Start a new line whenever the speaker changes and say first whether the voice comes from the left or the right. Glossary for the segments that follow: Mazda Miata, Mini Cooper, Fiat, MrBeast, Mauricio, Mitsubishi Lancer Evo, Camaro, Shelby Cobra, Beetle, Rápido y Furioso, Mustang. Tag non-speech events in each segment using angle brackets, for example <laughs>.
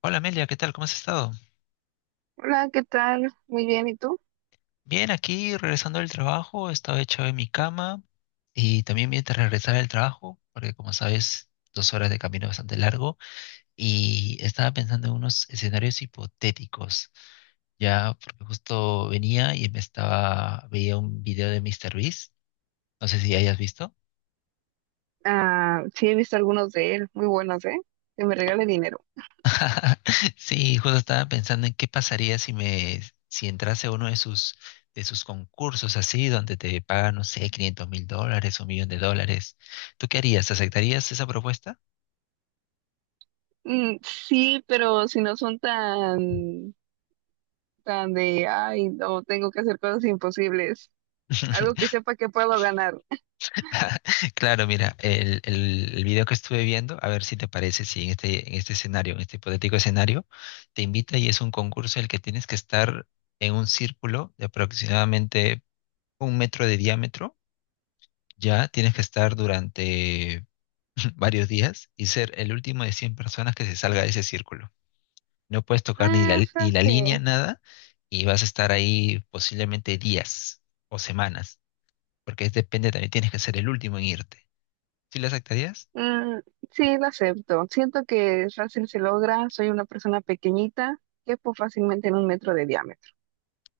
left: Hola Amelia, ¿qué tal? ¿Cómo has estado?
right: Hola, ¿qué tal? Muy bien, ¿y tú?
left: Bien, aquí regresando del trabajo, estaba echado en mi cama y también mientras regresaba del trabajo, porque como sabes, 2 horas de camino es bastante largo, y estaba pensando en unos escenarios hipotéticos, ya porque justo venía y veía un video de Mister MrBeast, no sé si hayas visto.
right: Ah, sí, he visto algunos de él, muy buenos, ¿eh? Que me regale dinero.
left: <laughs> Sí, justo estaba pensando en qué pasaría si entrase a uno de sus concursos así, donde te pagan, no sé, 500 mil dólares o un millón de dólares. ¿Tú qué harías? ¿Aceptarías esa propuesta?
right: Mm, sí, pero si no son tan de, ay, no, tengo que hacer cosas imposibles. Algo que
left: <laughs>
right: sepa que puedo ganar.
left: Claro, mira, el video que estuve viendo, a ver si te parece, si en este hipotético escenario, te invita y es un concurso en el que tienes que estar en un círculo de aproximadamente 1 metro de diámetro, ya tienes que estar durante <laughs> varios días y ser el último de 100 personas que se salga de ese círculo. No puedes tocar ni la,
right: Ah,
left: ni la línea,
right: frase.
left: nada, y vas a estar ahí posiblemente días o semanas, porque depende, también tienes que ser el último en irte. ¿Sí lo aceptarías?
right: Mm, sí, la acepto. Siento que fácil se logra. Soy una persona pequeñita, quepo fácilmente en un metro de diámetro.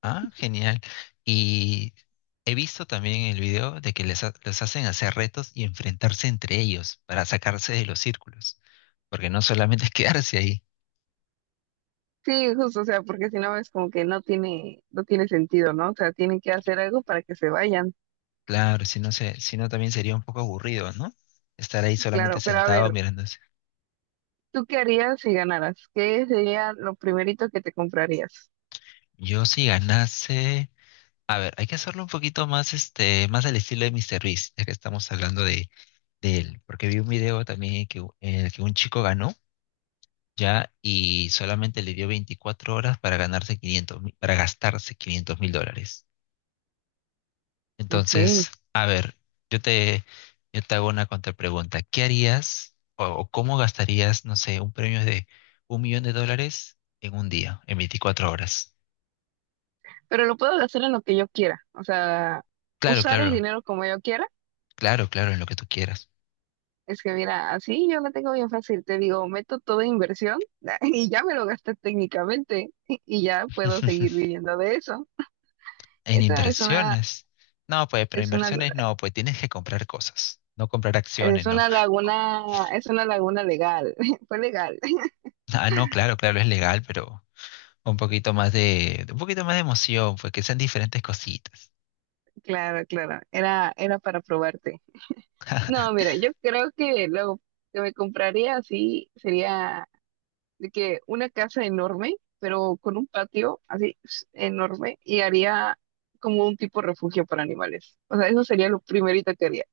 left: Ah, genial. Y he visto también en el video de que les hacen hacer retos y enfrentarse entre ellos para sacarse de los círculos, porque no solamente es quedarse ahí.
right: Sí, justo, o sea, porque si no es como que no tiene sentido, ¿no? O sea, tienen que hacer algo para que se vayan,
left: Claro, si no también sería un poco aburrido, ¿no? Estar ahí solamente
right: claro. Pero a
left: sentado
right: ver,
left: mirando.
right: ¿tú qué harías si ganaras? ¿Qué sería lo primerito que te comprarías?
left: Yo si ganase, a ver, hay que hacerlo un poquito más, más al estilo de Mr. Beast, ya que estamos hablando de él, porque vi un video también que, en el que un chico ganó, ya, y solamente le dio 24 horas para ganarse para gastarse 500 mil dólares.
right: Ok,
left: Entonces, a ver, yo te, yo te hago una contrapregunta. ¿Qué harías o cómo gastarías, no sé, un premio de un millón de dólares en un día, en 24 horas?
right: pero lo puedo hacer en lo que yo quiera, o sea,
left: Claro,
right: usar el
left: claro,
right: dinero como yo quiera.
left: claro, claro, en lo que tú quieras.
right: Es que mira, así yo lo tengo bien fácil, te digo, meto toda inversión <laughs> y ya me lo gasté técnicamente <laughs> y ya puedo seguir
left: <laughs>
right: viviendo de eso.
left: En
right: Esa es una,
left: inversiones. No, pues, pero
right: es una
left: inversiones no, pues tienes que comprar cosas, no comprar acciones,
right: Es
left: no.
right: una
left: Co-
right: laguna, es una laguna legal, <laughs> fue legal. <laughs>
left: Ah, no, claro, claro, es legal, pero un poquito más de emoción, pues que sean diferentes cositas.
right: Claro, claro, era para probarte. No,
left: <laughs>
right: mira, yo creo que lo que me compraría así sería de que una casa enorme, pero con un patio así <sniffs> enorme y haría como un tipo refugio para animales. O sea, eso sería lo primerito que haría,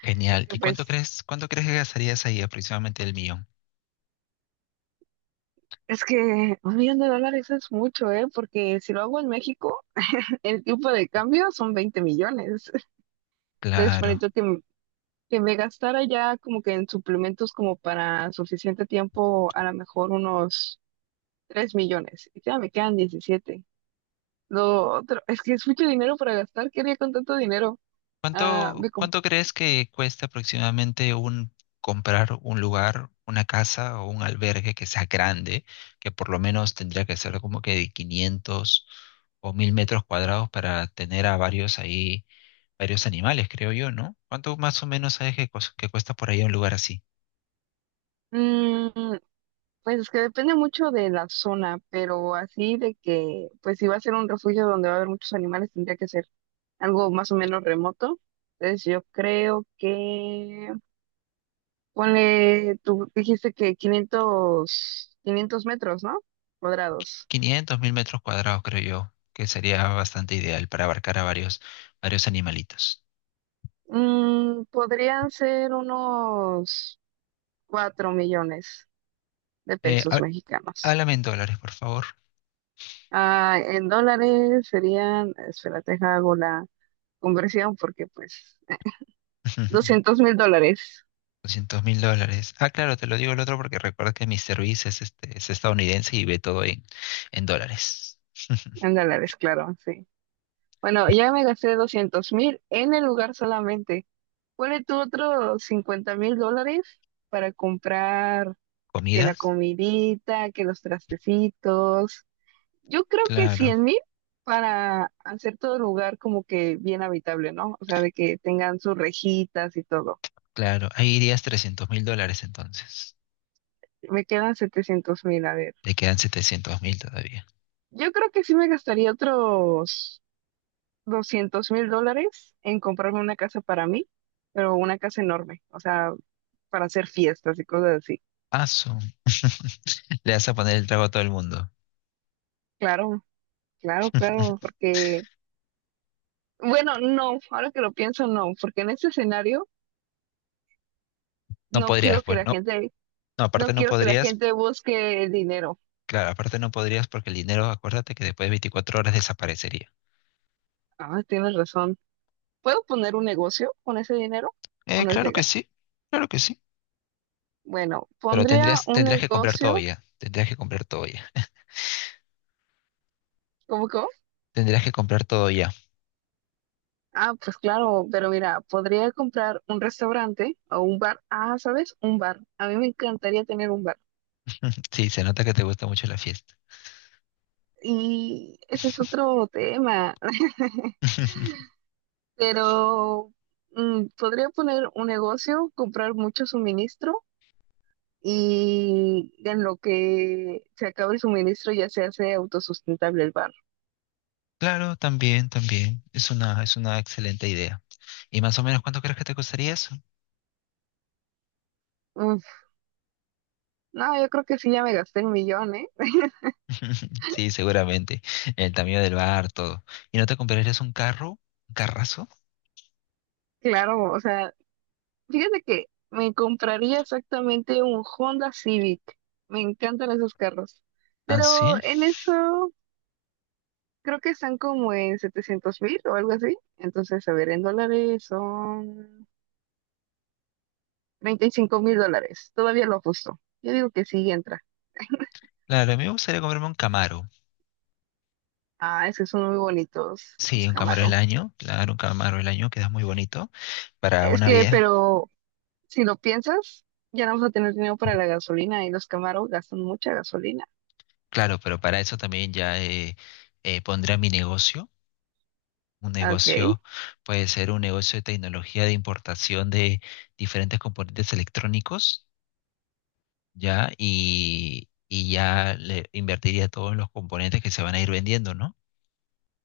left: Genial.
right: porque
left: ¿Y cuánto
right: pues
left: crees, cuánto crees que gastarías ahí aproximadamente el mío?
right: es que un millón de dólares es mucho, ¿eh? Porque si lo hago en México, <laughs> el tipo de cambio son 20 millones. <laughs> Entonces,
left: Claro.
right: bonito que me gastara ya como que en suplementos como para suficiente tiempo, a lo mejor unos 3 millones. Y ya me quedan 17. Lo otro, es que es mucho dinero para gastar. ¿Qué haría con tanto dinero? Ah,
left: ¿Cuánto, cuánto crees que cuesta aproximadamente un comprar un lugar, una casa o un albergue que sea grande, que por lo menos tendría que ser como que de 500 o 1.000 metros cuadrados para tener a varios ahí, varios animales, creo yo, ¿no? ¿Cuánto más o menos sabes que cuesta por ahí un lugar así?
right: Mm, pues es que depende mucho de la zona, pero así de que, pues si va a ser un refugio donde va a haber muchos animales, tendría que ser algo más o menos remoto. Entonces yo creo que Ponle, tú dijiste que quinientos metros, ¿no? Cuadrados.
left: 500.000 metros cuadrados, creo yo, que sería bastante ideal para abarcar a varios animalitos.
right: Podrían ser unos 4 millones de
left: Eh,
right: pesos
left: há-
right: mexicanos.
left: Háblame en dólares, por favor.
right: Ah, en dólares serían, espérate, hago la conversión porque pues
left: <laughs>
right: $200.000.
left: 200.000 dólares. Ah, claro, te lo digo el otro porque recuerda que Mr. Beast es estadounidense y ve todo en dólares. <laughs>
right: En dólares, claro, sí. Bueno, ya me gasté 200.000 en el lugar solamente. Ponle tú otros $50.000 para comprar. Que la
left: ¿Comidas?
right: comidita, que los trastecitos. Yo creo que
left: Claro,
right: 100.000 para hacer todo el lugar como que bien habitable, ¿no? O sea, de que tengan sus rejitas y todo.
left: claro. Ahí irías 300.000 dólares entonces.
right: Me quedan 700.000, a ver.
left: Le quedan 700.000 todavía.
right: Yo creo que sí me gastaría otros $200.000 en comprarme una casa para mí, pero una casa enorme, o sea, para hacer fiestas y cosas así.
left: Ah, <laughs> Le vas a poner el trago a todo el mundo.
right: Claro, claro, claro,
left: <laughs>
right: porque, bueno, no, ahora que lo pienso, no, porque en este escenario
left: No
right: no
left: podrías,
right: quiero que
left: pues,
right: la
left: no.
right: gente
left: No,
right: No
left: aparte no
right: quiero que la
left: podrías.
right: gente busque el dinero.
left: Claro, aparte no podrías porque el dinero, acuérdate que después de 24 horas desaparecería.
right: Ah, tienes razón. ¿Puedo poner un negocio con ese dinero o no es
left: Claro que
right: legal?
left: sí, claro que sí.
right: Bueno,
left: Pero
right: pondría
left: tendrías,
right: un
left: tendrías que comprar todo
right: negocio.
left: ya. Tendrías que comprar todo ya.
right: ¿Cómo?
left: Tendrías que comprar todo ya.
right: Ah, pues claro, pero mira, podría comprar un restaurante o un bar. Ah, ¿sabes? Un bar. A mí me encantaría tener un bar.
left: Sí, se nota que te gusta mucho la fiesta.
right: Y ese es otro tema. <laughs>
left: <laughs>
right: Pero podría poner un negocio, comprar mucho suministro y en lo que se acaba el suministro ya se hace autosustentable el bar.
left: Claro, también, también. Es una excelente idea. ¿Y más o menos cuánto crees que te costaría eso?
right: Uf, no, yo creo que sí, ya me gasté el millón, ¿eh?
left: <laughs> Sí, seguramente. El tamaño del bar, todo. ¿Y no te comprarías un carro? ¿Un carrazo?
right: Claro, o sea, fíjate que me compraría exactamente un Honda Civic. Me encantan esos carros.
left: Ah,
right: Pero
left: sí.
right: en eso creo que están como en 700.000 o algo así. Entonces, a ver, en dólares son $35.000. Todavía lo justo. Yo digo que sí entra.
left: Claro, a mí me gustaría comprarme un Camaro.
right: Ah, es que son muy bonitos
left: Sí,
right: los
left: un Camaro del
right: Camaro.
left: año. Claro, un Camaro del año queda muy bonito para
right: Es
left: una
right: que,
left: vida.
right: pero Si lo piensas, ya no vamos a tener dinero para la gasolina y los Camaro gastan mucha gasolina.
left: Claro, pero para eso también ya pondría mi negocio. Un
right: Ok.
left: negocio puede ser un negocio de tecnología de importación de diferentes componentes electrónicos, ¿ya? Y ya le invertiría todos los componentes que se van a ir vendiendo, ¿no?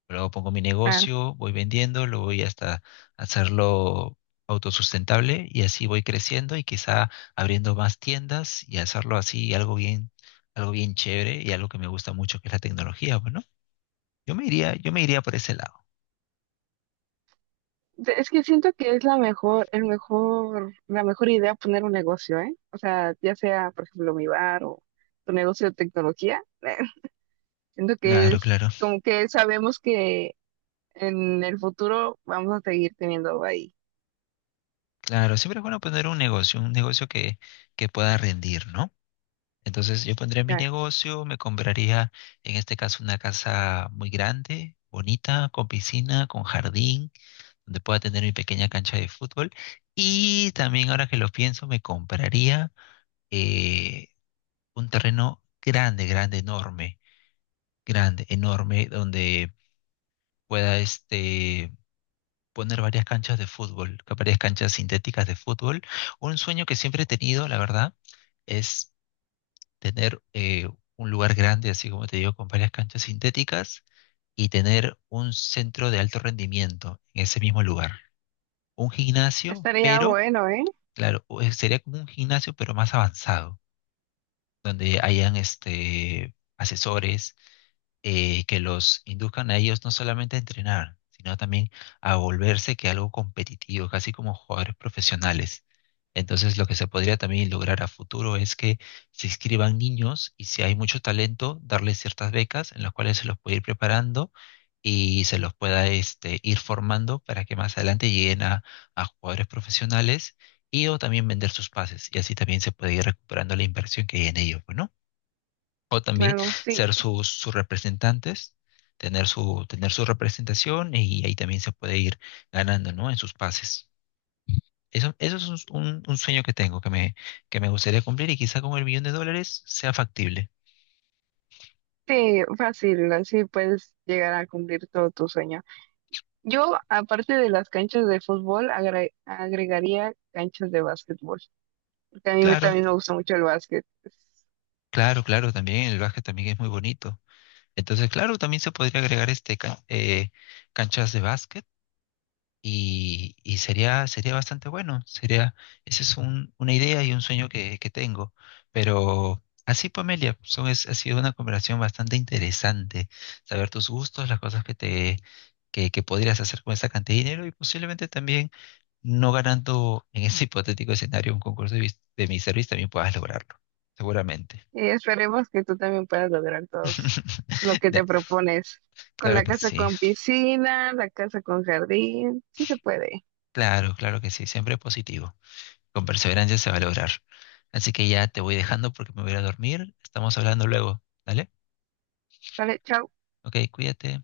left: Luego pongo mi
right: Ah,
left: negocio, voy vendiendo, lo voy hasta hacerlo autosustentable y así voy creciendo y quizá abriendo más tiendas y hacerlo así algo bien chévere y algo que me gusta mucho, que es la tecnología, bueno. Yo me iría por ese lado.
right: es que siento que es la mejor idea poner un negocio, ¿eh? O sea, ya sea, por ejemplo, mi bar o tu negocio de tecnología. <laughs> Siento que
left: Claro,
right: es
left: claro.
right: como que sabemos que en el futuro vamos a seguir teniendo ahí.
left: Claro, siempre es bueno poner un negocio, que pueda rendir, ¿no? Entonces yo pondría mi
right: Ah,
left: negocio, me compraría en este caso una casa muy grande, bonita, con piscina, con jardín, donde pueda tener mi pequeña cancha de fútbol. Y también ahora que lo pienso, me compraría eh, un terreno grande, grande, enorme, donde pueda poner varias canchas de fútbol, varias canchas sintéticas de fútbol. Un sueño que siempre he tenido, la verdad, es tener un lugar grande, así como te digo, con varias canchas sintéticas y tener un centro de alto rendimiento en ese mismo lugar. Un gimnasio,
right: estaría
left: pero,
right: bueno, ¿eh?
left: claro, sería como un gimnasio, pero más avanzado, donde hayan asesores que los induzcan a ellos no solamente a entrenar, sino también a volverse que algo competitivo, casi como jugadores profesionales. Entonces, lo que se podría también lograr a futuro es que se inscriban niños y si hay mucho talento, darles ciertas becas en las cuales se los puede ir preparando y se los pueda ir formando para que más adelante lleguen a jugadores profesionales y o también vender sus pases y así también se puede ir recuperando la inversión que hay en ellos, ¿no? O también
right: Bueno, sí,
left: ser sus representantes, tener su representación y ahí también se puede ir ganando, ¿no? En sus pases. Eso es un sueño que tengo, que me gustaría cumplir y quizá con el millón de dólares sea factible.
right: sí, fácil, así puedes llegar a cumplir todo tu sueño. Yo, aparte de las canchas de fútbol, agregaría canchas de básquetbol, porque a mí
left: Claro,
right: también me gusta mucho el básquet.
left: claro, claro, también el básquet también es muy bonito. Entonces, claro, también se podría agregar canchas de básquet y sería bastante bueno. Esa es una idea y un sueño que tengo. Pero así, Pamelia, ha sido una conversación bastante interesante. Saber tus gustos, las cosas que podrías hacer con esa cantidad de dinero y posiblemente también no ganando en ese <laughs> hipotético escenario un concurso de mi servicio también puedas lograrlo. Seguramente.
right: Y esperemos que tú también puedas lograr todo lo
left: <laughs>
right: que
left: De-
right: te propones. Con
left: claro
right: la
left: que
right: casa
left: sí,
right: con piscina, la casa con jardín, sí se puede.
left: claro, claro que sí, siempre positivo. Con perseverancia se va a lograr. Así que ya te voy dejando porque me voy a ir a dormir. Estamos hablando luego, ¿vale?
right: Vale, chao.
left: Ok, cuídate.